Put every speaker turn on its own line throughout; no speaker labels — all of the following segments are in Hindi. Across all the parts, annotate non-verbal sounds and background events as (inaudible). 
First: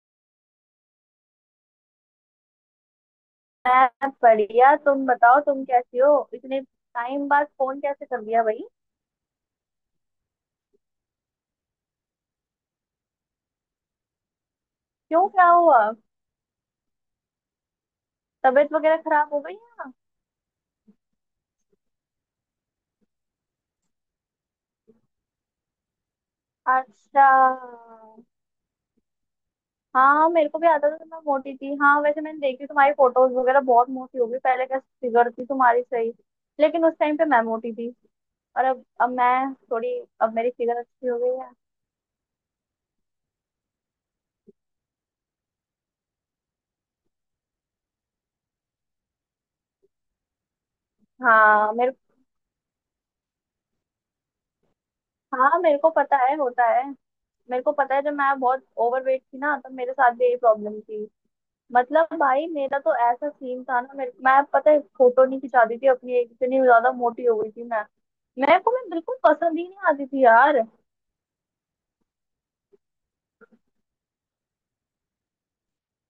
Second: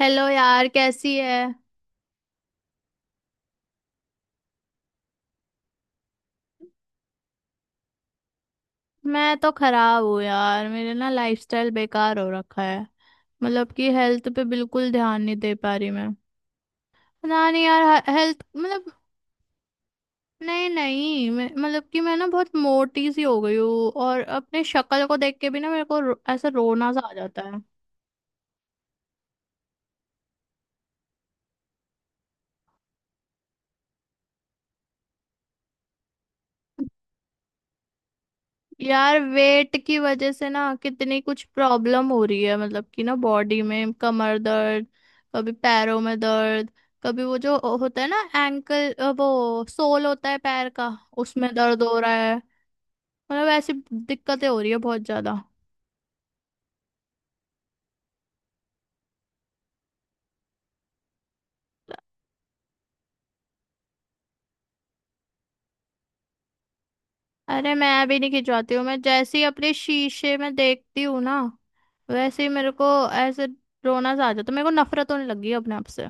हेलो यार, कैसी है।
मैं बढ़िया। तुम बताओ, तुम कैसी हो? इतने टाइम बाद फोन कैसे कर लिया भाई?
मैं तो खराब हूँ यार, मेरे ना लाइफस्टाइल बेकार हो रखा है। मतलब कि हेल्थ पे बिल्कुल ध्यान
क्यों
नहीं
क्या
दे पा
हुआ?
रही मैं। ना नहीं यार, हेल्थ
तबीयत
मतलब
वगैरह खराब हो गई है?
नहीं नहीं मतलब कि मैं ना बहुत मोटी सी हो गई हूँ, और अपने शक्ल को देख के भी ना मेरे को ऐसा रोना सा आ
अच्छा।
जाता है।
हाँ मेरे को भी आता था तो मैं मोटी थी। हाँ, वैसे मैंने देखी तुम्हारी फोटोज वगैरह, बहुत मोटी हो गई। पहले कैसे फिगर थी तुम्हारी, सही। लेकिन उस टाइम पे मैं मोटी थी। और अब
यार
मैं
वेट
थोड़ी,
की वजह
अब
से
मेरी
ना
फिगर अच्छी हो
कितनी
गई
कुछ
है।
प्रॉब्लम हो रही है। मतलब कि ना बॉडी में कमर दर्द, कभी पैरों में दर्द, कभी वो जो होता है ना एंकल, वो सोल होता है पैर का, उसमें
हाँ
दर्द
मेरे
हो रहा है। मतलब ऐसी दिक्कतें हो रही है बहुत ज्यादा।
हाँ मेरे को पता है, होता है। मेरे को पता है, जब मैं बहुत ओवरवेट थी ना, तब मेरे साथ भी यही प्रॉब्लम थी। मतलब भाई मेरा तो ऐसा सीन था ना, मेरे मैं पता है फोटो नहीं खिंचाती थी अपनी, एक इतनी ज्यादा मोटी हो गई थी
अरे
मैं।
मैं भी नहीं
मेरे को
खिंचवाती हूँ,
मैं
मैं
बिल्कुल
जैसे ही
पसंद ही
अपने
नहीं आती थी
शीशे में
यार।
देखती हूँ ना, वैसे ही मेरे को ऐसे रोना सा आ जाता है। मेरे को नफरत होने लगी है अपने आप से।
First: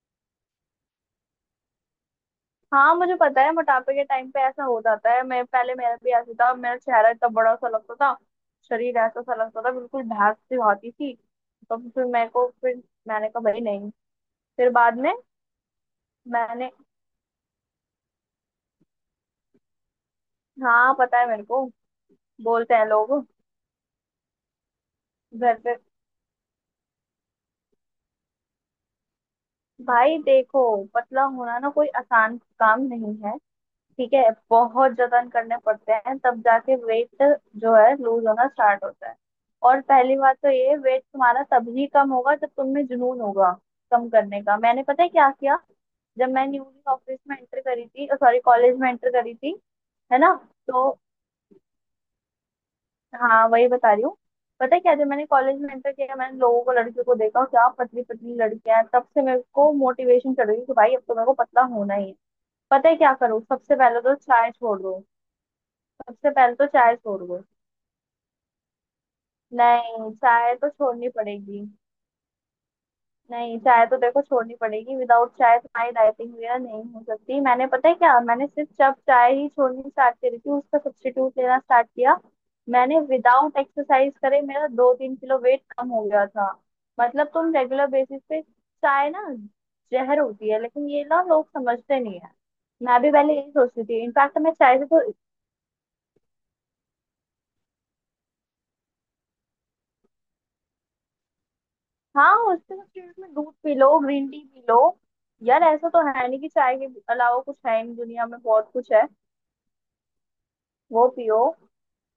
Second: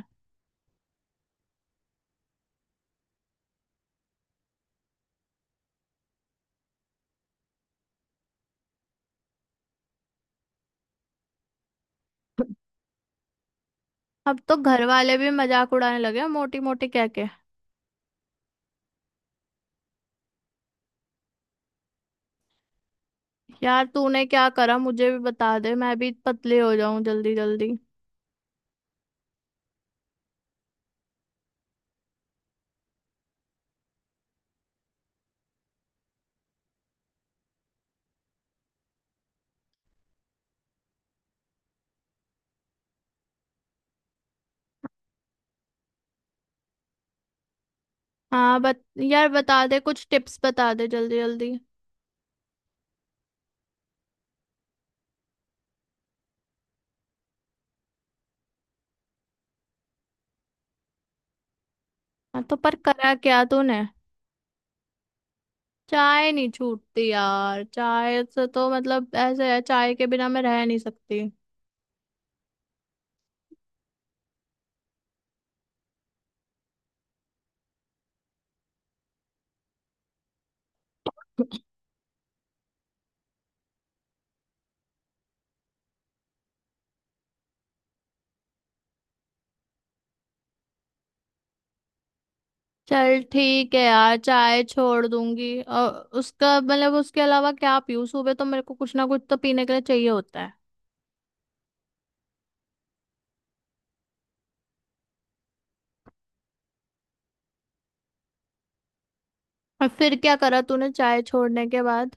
हाँ मुझे पता है, मोटापे के टाइम पे ऐसा हो जाता है। मैं पहले, मेरा भी ऐसे था, मेरा चेहरा इतना बड़ा सा लगता था। शरीर ऐसा सा लगता था, बिल्कुल भैंस सी होती थी। तो फिर मेरे को फिर, मैंने कहा भाई नहीं।
अब तो
फिर
घर
बाद में,
वाले भी मजाक उड़ाने लगे हैं, मोटी
मैंने,
मोटी कह के।
हाँ पता है मेरे को, बोलते हैं लोग,
यार तूने क्या करा, मुझे भी
घर
बता दे,
पे।
मैं भी पतले हो जाऊं जल्दी जल्दी।
भाई देखो, पतला होना ना कोई आसान काम नहीं है। ठीक है। बहुत जतन करने पड़ते हैं तब जाके वेट जो है लूज होना स्टार्ट होता है। और पहली बात तो ये, वेट तुम्हारा तभी कम होगा जब तुम में जुनून होगा कम करने का। मैंने पता है क्या किया, जब मैं न्यूली ऑफिस में एंटर करी थी, सॉरी
हाँ
कॉलेज
बत
में एंटर
यार,
करी थी।
बता दे कुछ
है ना?
टिप्स, बता दे
तो,
जल्दी जल्दी।
हाँ वही बता रही हूँ। पता है क्या, जब मैंने कॉलेज में एंटर किया, मैंने लोगों को, लड़कियों को देखा, क्या पतली पतली लड़कियां हैं। तब से मेरे को मोटिवेशन चढ़ गई कि भाई अब तो मेरे को पतला होना ही है।
हाँ तो पर
पता है क्या
करा
करो,
क्या
सबसे
तूने।
पहले तो चाय छोड़ दो।
चाय
सबसे
नहीं
पहले तो चाय
छूटती
छोड़ दो।
यार, चाय से तो मतलब ऐसे है, चाय के
नहीं
बिना मैं
चाय
रह
तो
नहीं
छोड़नी
सकती।
पड़ेगी। नहीं चाय तो देखो छोड़नी पड़ेगी, विदाउट चाय तुम्हारी डाइटिंग वगैरह नहीं हो सकती। मैंने पता है क्या, मैंने सिर्फ जब चाय ही छोड़नी स्टार्ट करी थी, उसका सब्स्टिट्यूट लेना स्टार्ट किया। मैंने विदाउट एक्सरसाइज करे मेरा 2-3 किलो वेट कम हो गया था। मतलब तुम रेगुलर बेसिस पे चाय ना जहर होती है, लेकिन ये ना लोग समझते नहीं है। मैं भी
चल
पहले यही
ठीक है
सोचती थी,
यार,
इनफैक्ट मैं
चाय
चाय से तो,
छोड़ दूंगी। और उसका मतलब उसके अलावा क्या पीऊँ, सुबह तो मेरे को कुछ ना कुछ तो पीने के लिए चाहिए होता है।
हाँ उसके सब्स्टिट्यूट में दूध पी लो, ग्रीन टी पी लो। यार ऐसा तो है नहीं कि चाय के अलावा कुछ है ही नहीं, दुनिया में बहुत कुछ है।
और फिर क्या करा तूने
वो
चाय
पियो।
छोड़ने के बाद।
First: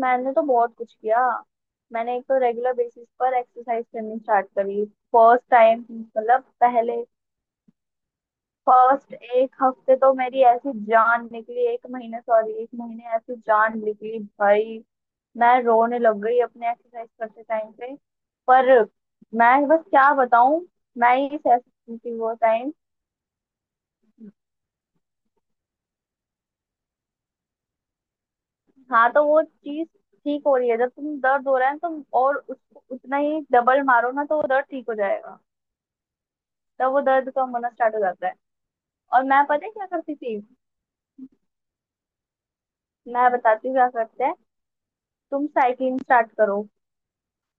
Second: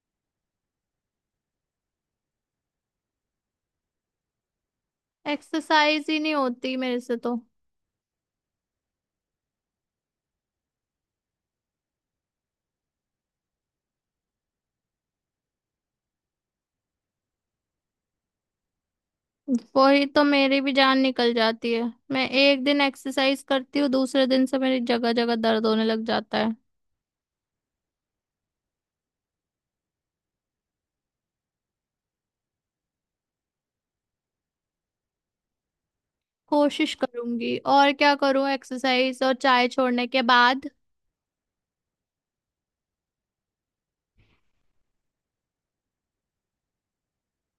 मैंने तो बहुत कुछ किया। मैंने एक तो रेगुलर बेसिस पर एक्सरसाइज करनी स्टार्ट करी। फर्स्ट टाइम
एक्सरसाइज ही नहीं
मतलब
होती मेरे
पहले,
से तो।
फर्स्ट एक हफ्ते तो मेरी ऐसी जान निकली, एक महीने सॉरी, एक महीने ऐसी जान निकली भाई। मैं रोने लग गई अपने एक्सरसाइज करते टाइम पे, पर मैं बस
वही
क्या
तो मेरी
बताऊं,
भी जान
मैं
निकल
ही सह
जाती है।
सकती थी
मैं
वो।
एक दिन एक्सरसाइज करती हूँ, दूसरे दिन से मेरी जगह जगह दर्द होने लग जाता है।
हाँ तो वो चीज ठीक हो रही है, जब तुम दर्द हो रहा है तुम और उसको उतना ही डबल मारो ना तो वो दर्द ठीक हो जाएगा। तब
कोशिश
वो दर्द कम
करूंगी,
होना
और
स्टार्ट हो
क्या
जाता है।
करूँ एक्सरसाइज
और
और
मैं पता
चाय
है क्या
छोड़ने
करती
के
थी,
बाद।
मैं बताती हूँ क्या करते हैं। तुम साइकिलिंग स्टार्ट करो,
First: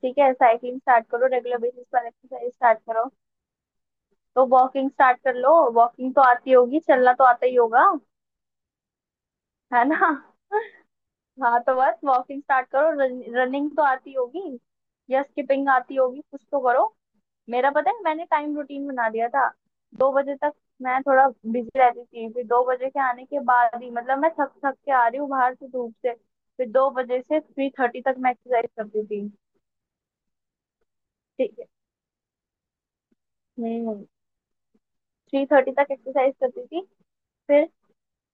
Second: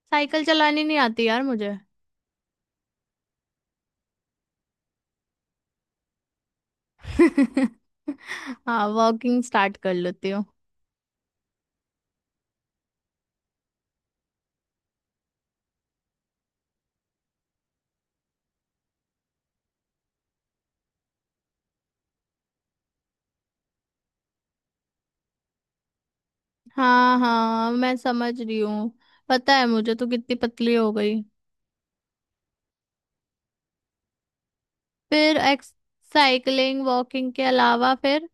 ठीक है,
साइकिल
साइकिलिंग
चलानी नहीं
स्टार्ट
आती
करो,
यार
रेगुलर
मुझे।
बेसिस पर एक्सरसाइज स्टार्ट करो। तो वॉकिंग स्टार्ट कर लो, वॉकिंग तो आती होगी, चलना तो आता ही
(laughs)
होगा।
हाँ, वॉकिंग स्टार्ट
है
कर
ना?
लेती हूँ।
हाँ तो बस वॉकिंग स्टार्ट करो, रनिंग तो आती होगी, या स्किपिंग आती होगी, कुछ तो करो। मेरा पता है, मैंने टाइम रूटीन बना दिया था। 2 बजे तक मैं थोड़ा बिजी रहती थी, फिर 2 बजे के आने के बाद ही, मतलब मैं थक थक के आ रही हूँ बाहर से, धूप से। फिर दो
हाँ
बजे से थ्री
हाँ, मैं
थर्टी तक मैं
समझ रही
एक्सरसाइज
हूँ।
करती थी।
पता है मुझे तो कितनी पतली हो गई।
ठीक है। हम्म।
फिर
3:30
एक्स
तक एक्सरसाइज करती थी।
साइकिलिंग वॉकिंग के
फिर,
अलावा फिर।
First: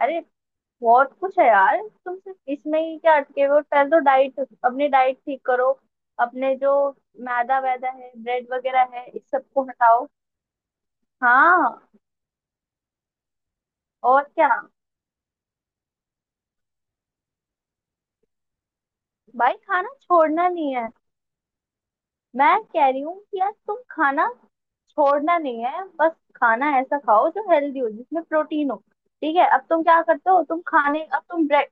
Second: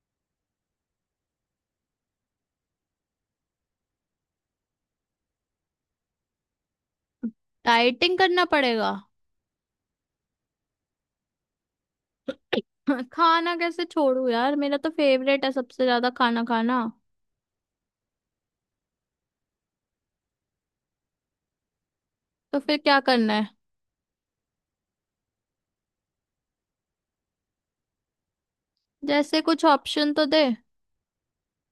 अरे, बहुत कुछ है यार। तुम सिर्फ इसमें ही क्या अटके हुए हो, पहले तो डाइट, अपनी डाइट ठीक करो। अपने जो मैदा वैदा है,
डाइटिंग करना
ब्रेड वगैरह
पड़ेगा।
है, इस सबको हटाओ। हाँ,
(laughs) हाँ, खाना कैसे
और
छोड़ू
क्या।
यार, मेरा तो फेवरेट है सबसे ज्यादा खाना खाना।
भाई खाना छोड़ना नहीं है।
तो
मैं
फिर
कह
क्या
रही हूँ
करना
कि
है,
यार तुम खाना छोड़ना नहीं है, बस खाना ऐसा खाओ जो हेल्दी हो, जिसमें प्रोटीन हो। ठीक
जैसे
है, अब
कुछ
तुम क्या
ऑप्शन तो
करते हो,
दे।
तुम खाने, अब तुम ब्रेक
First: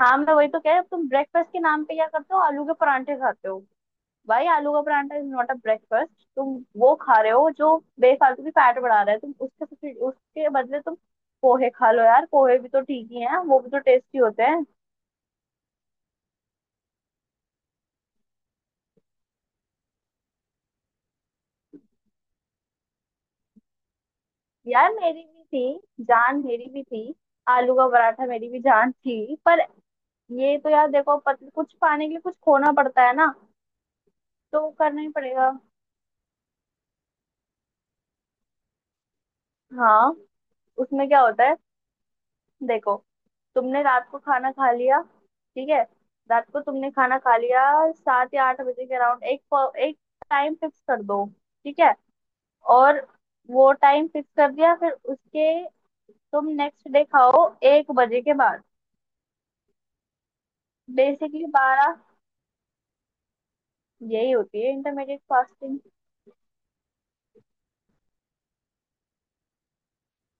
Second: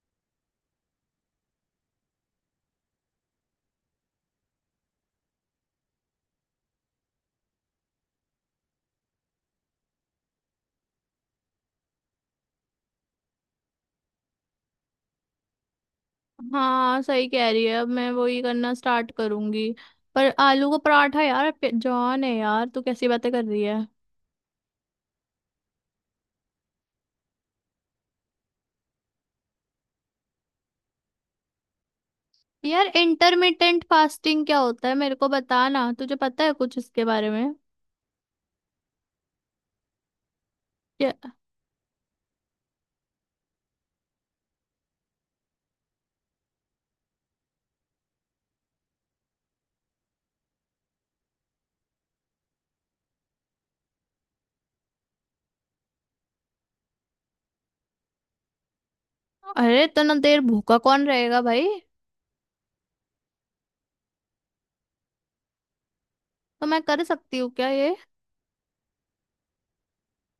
हाँ, मैं वही तो कह रही हूँ, अब तुम ब्रेकफास्ट के नाम पे क्या करते हो, आलू के परांठे खाते हो। भाई आलू का paratha is not a breakfast. तुम वो खा रहे हो जो बेफालतू की फैट बढ़ा रहा है, तुम उसके उसके बदले तुम पोहे खा लो यार, पोहे भी तो ठीक ही हैं, वो भी तो टेस्टी होते हैं।
हाँ सही कह रही है, अब मैं वही करना स्टार्ट करूंगी। पर आलू का पराठा यार जॉन है यार, तू कैसी बातें कर रही है।
यार मेरी भी थी, जान मेरी भी थी। आलू का पराठा मेरी भी जान थी, पर ये तो यार देखो कुछ पाने के लिए कुछ खोना
यार
पड़ता है ना,
इंटरमिटेंट फास्टिंग क्या
तो वो
होता है,
करना ही
मेरे को
पड़ेगा।
बता ना, तुझे पता है कुछ इसके बारे में।
हाँ, उसमें
क्या-
क्या होता है, देखो, तुमने रात को खाना खा लिया, ठीक है, रात को तुमने खाना खा लिया 7 या 8 बजे के अराउंड, एक एक टाइम फिक्स कर दो। ठीक है। और वो टाइम फिक्स कर दिया फिर उसके, तुम नेक्स्ट डे खाओ 1 बजे के बाद।
अरे इतना देर भूखा कौन रहेगा
बेसिकली
भाई।
12, यही होती है इंटरमीडिएट फास्टिंग।
तो मैं कर सकती हूँ क्या ये।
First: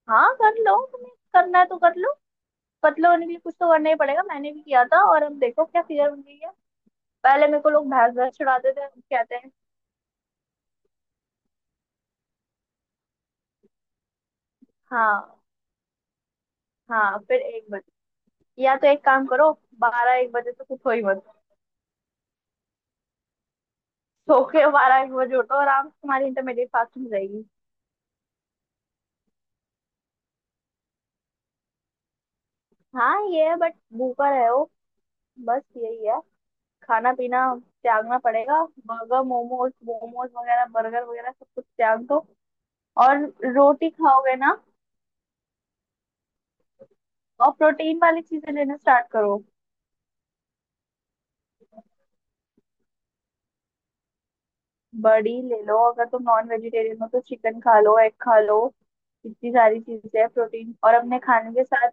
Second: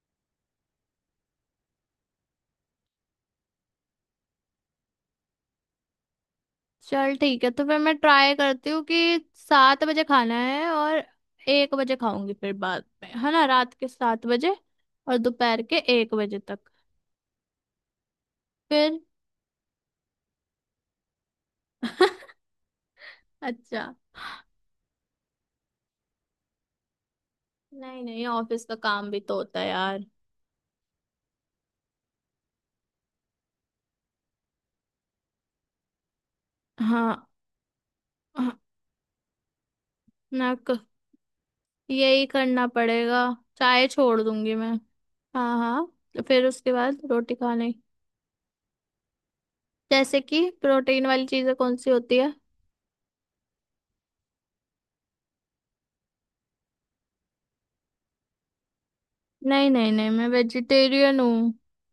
हाँ कर लो, तुम्हें करना है तो कर लो। पतला होने के लिए कुछ तो करना ही पड़ेगा, मैंने भी किया था और अब देखो क्या फिगर बन गई है।
चल ठीक
पहले
है,
मेरे
तो
को
फिर
लोग
मैं
भैंस
ट्राई
भैंस
करती
छुड़ाते
हूँ
थे,
कि
अब कहते हैं।
7 बजे खाना है और 1 बजे खाऊंगी। फिर बाद में है ना, रात के 7 बजे और
हाँ,
दोपहर के 1 बजे तक।
हाँ फिर 1 बजे, या तो
फिर
एक काम करो, 12-1 बजे तक उठो ही मत।
अच्छा,
सो के 12-1 बजे उठो आराम से, तुम्हारी इंटरमीडिएट फास्टिंग रहेगी।
नहीं नहीं, ऑफिस का काम भी तो होता है यार।
हाँ ये है बट भूखा रहो, बस यही है। खाना
हाँ
पीना त्यागना
हाँ,
पड़ेगा, बर्गर मोमोज मोमोज
ना
वगैरह,
क-
बर्गर वगैरह सब कुछ त्याग
यही
दो।
करना
और
पड़ेगा। चाय
रोटी
छोड़
खाओगे
दूंगी
ना,
मैं। हाँ हाँ, तो फिर उसके बाद रोटी
और
खाने।
प्रोटीन वाली चीजें लेना स्टार्ट करो।
जैसे कि प्रोटीन वाली चीजें कौन सी होती है।
बड़ी ले लो, अगर तुम नॉन वेजिटेरियन हो तो चिकन खा लो, एग खा लो। इतनी
नहीं
सारी
नहीं नहीं,
चीजें
मैं
हैं प्रोटीन और
वेजिटेरियन
अपने खाने
हूँ।
के साथ।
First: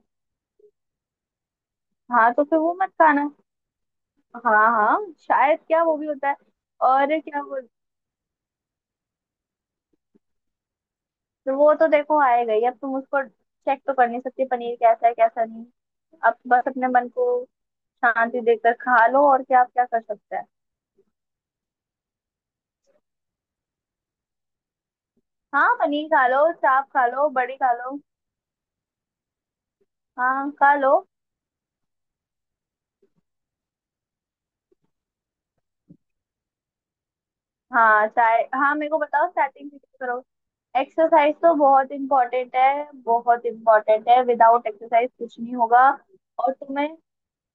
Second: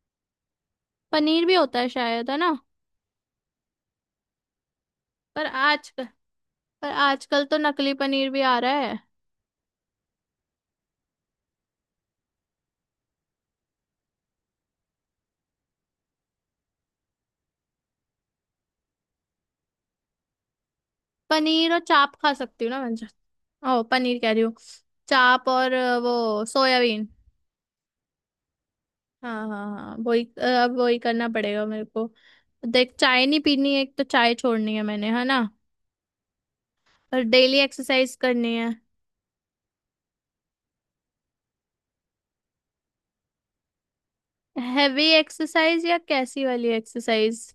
पनीर भी होता है शायद,
हाँ
है
तो
ना।
फिर वो मत खाना। हाँ हाँ
पर
शायद क्या,
आज
वो भी
पर
होता है। और क्या
आजकल तो
बोल।
नकली पनीर भी आ रहा है।
तो वो तो देखो आएगा ही, अब तुम उसको चेक तो कर नहीं सकते पनीर कैसा है कैसा नहीं। अब बस अपने मन को शांति देकर खा लो, और क्या आप क्या कर सकते हैं।
पनीर और चाप खा सकती हूँ ना मैं। ओ पनीर कह रही हूँ, चाप और
हाँ पनीर खा लो,
वो
चाप खा
सोयाबीन।
लो, बड़ी खा लो।
हाँ हाँ हाँ,
हाँ खा
अब
लो।
वही करना पड़ेगा मेरे को। देख, चाय नहीं पीनी है, एक तो चाय छोड़नी है मैंने, है ना। और डेली
हाँ
एक्सरसाइज
चाय,
करनी है।
हाँ मेरे को बताओ स्टार्टिंग से। एक्सरसाइज तो बहुत इम्पोर्टेंट है, बहुत इम्पोर्टेंट है, विदाउट
हैवी
एक्सरसाइज कुछ नहीं
एक्सरसाइज
होगा।
या कैसी
और
वाली
तुम्हें,
एक्सरसाइज।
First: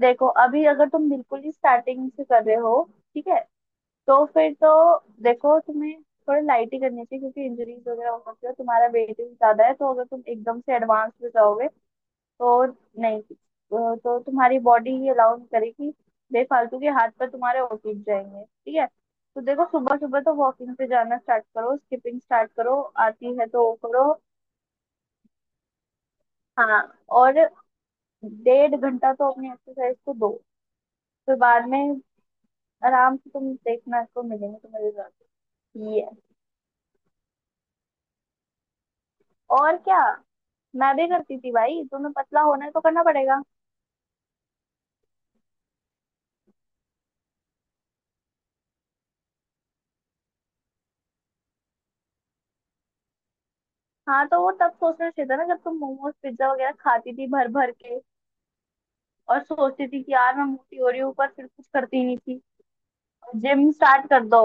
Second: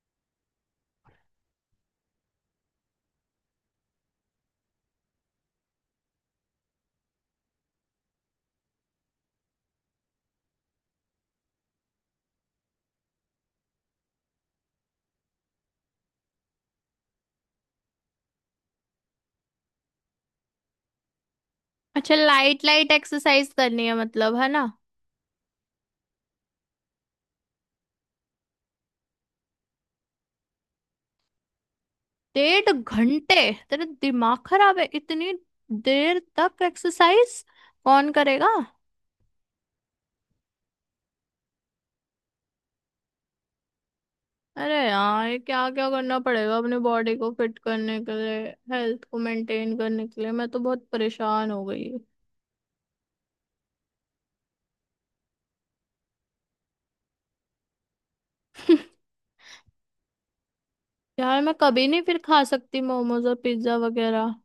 देखो अभी अगर तुम बिल्कुल ही स्टार्टिंग से कर रहे हो, ठीक है, तो फिर तो, देखो तुम्हें थोड़ा लाइट ही करनी चाहिए, क्योंकि इंजरीज वगैरह हो सकती है, तुम्हारा वेट भी ज्यादा है, तो अगर तुम एकदम से एडवांस में जाओगे तो, नहीं तो तुम्हारी बॉडी ही अलाउ नहीं करेगी। बेफालतू के हाथ पर तुम्हारे ओटीज जाएंगे, ठीक है। तो देखो सुबह सुबह तो वॉकिंग पे जाना स्टार्ट करो,
अच्छा,
स्किपिंग स्टार्ट
लाइट
करो,
लाइट
आती है
एक्सरसाइज
तो वो
करनी है
करो।
मतलब, है ना।
हाँ, और 1.5 घंटा तो अपनी एक्सरसाइज को दो, फिर बाद में
डेढ़
आराम से
घंटे?
तुम
तेरा
देखना, इसको
दिमाग
मिलेंगे
खराब है,
तुम्हें
इतनी
रिजल्ट। ये
देर तक एक्सरसाइज कौन करेगा।
और क्या, मैं भी करती थी भाई, तुम्हें पतला होना है तो करना पड़ेगा।
अरे यार, ये क्या क्या करना पड़ेगा अपनी बॉडी को फिट करने के लिए, हेल्थ को मेंटेन करने के लिए। मैं तो बहुत परेशान हो गई।
हाँ तो वो तब सोचना चाहिए था ना, जब तुम मोमोज पिज्जा वगैरह खाती थी भर भर के,
(laughs)
और सोचती थी कि यार मैं मोटी हो रही हूँ पर
यार
फिर
मैं
कुछ
कभी नहीं
करती नहीं
फिर
थी।
खा सकती मोमोज और
जिम
पिज्जा
स्टार्ट कर
वगैरह।
दो।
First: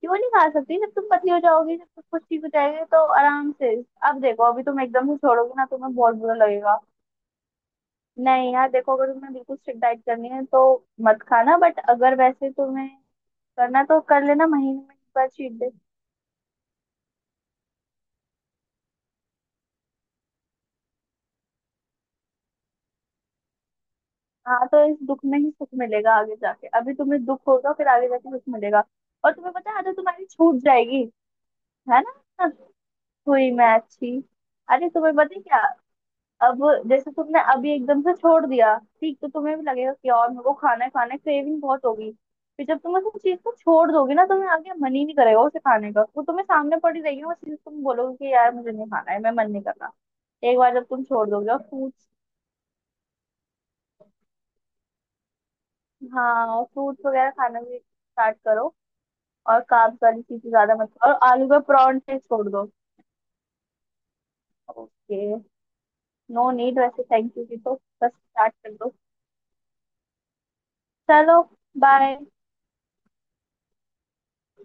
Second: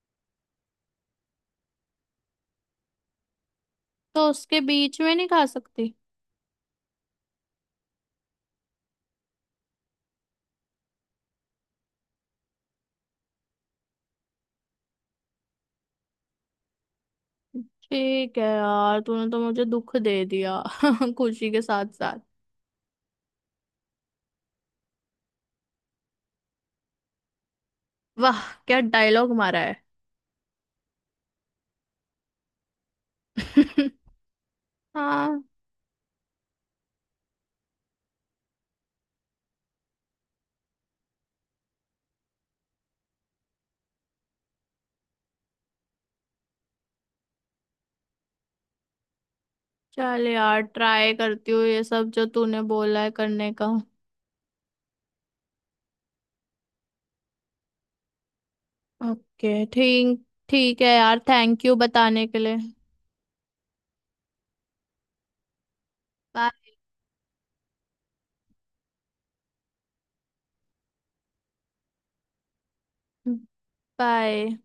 क्यों नहीं खा सकती, जब तुम पतली हो जाओगी, जब सब कुछ ठीक हो जाएगी तो आराम से। अब
तो
देखो
उसके
अभी तुम
बीच
एकदम
में
से
नहीं खा
छोड़ोगी ना
सकती।
तुम्हें बहुत बुरा लगेगा। नहीं यार देखो अगर तुम्हें बिल्कुल स्ट्रिक्ट डाइट करनी है तो मत खाना, बट अगर वैसे तुम्हें करना तो कर लेना महीने में एक बार चीट डे।
ठीक है यार, तूने तो मुझे दुख दे दिया। (laughs) खुशी के साथ साथ।
हाँ तो इस दुख में ही सुख मिलेगा आगे जाके, अभी तुम्हें दुख होगा फिर आगे जाके
वाह,
सुख
क्या
मिलेगा। और
डायलॉग
तुम्हें
मारा
पता
है।
है आदत तुम्हारी छूट जाएगी, है ना? हुई मैं
(laughs)
अच्छी? अरे तुम्हें पता है
हाँ।
क्या, अब जैसे तुमने अभी एकदम से छोड़ दिया, ठीक, तो तुम्हें भी लगेगा कि और मेरे को खाना है, खाना क्रेविंग बहुत होगी। फिर जब तुम उस चीज को छोड़ दोगे ना, तुम्हें आगे मन ही नहीं करेगा उसे खाने का, वो तुम्हें सामने पड़ी रहेगी ना वो चीज, तुम बोलोगे कि यार मुझे नहीं खाना है, मैं मन नहीं कर रहा।
चल
एक
यार,
बार जब तुम
ट्राई
छोड़ दोगे
करती
और
हूँ ये
फ्रूट्स,
सब जो तूने बोला है करने का।
हाँ और फ्रूट्स वगैरह खाना भी स्टार्ट करो।
ओके,
और कार्ब्स वाली
ठीक
चीजें ज्यादा
ठीक है
मत खाओ,
यार,
और आलू के
थैंक यू
परांठे
बताने के
छोड़
लिए।
दो। ओके। नो
बाय
नीड वैसे थैंक यू की तो, बस स्टार्ट कर दो। चलो, बाय।
बाय।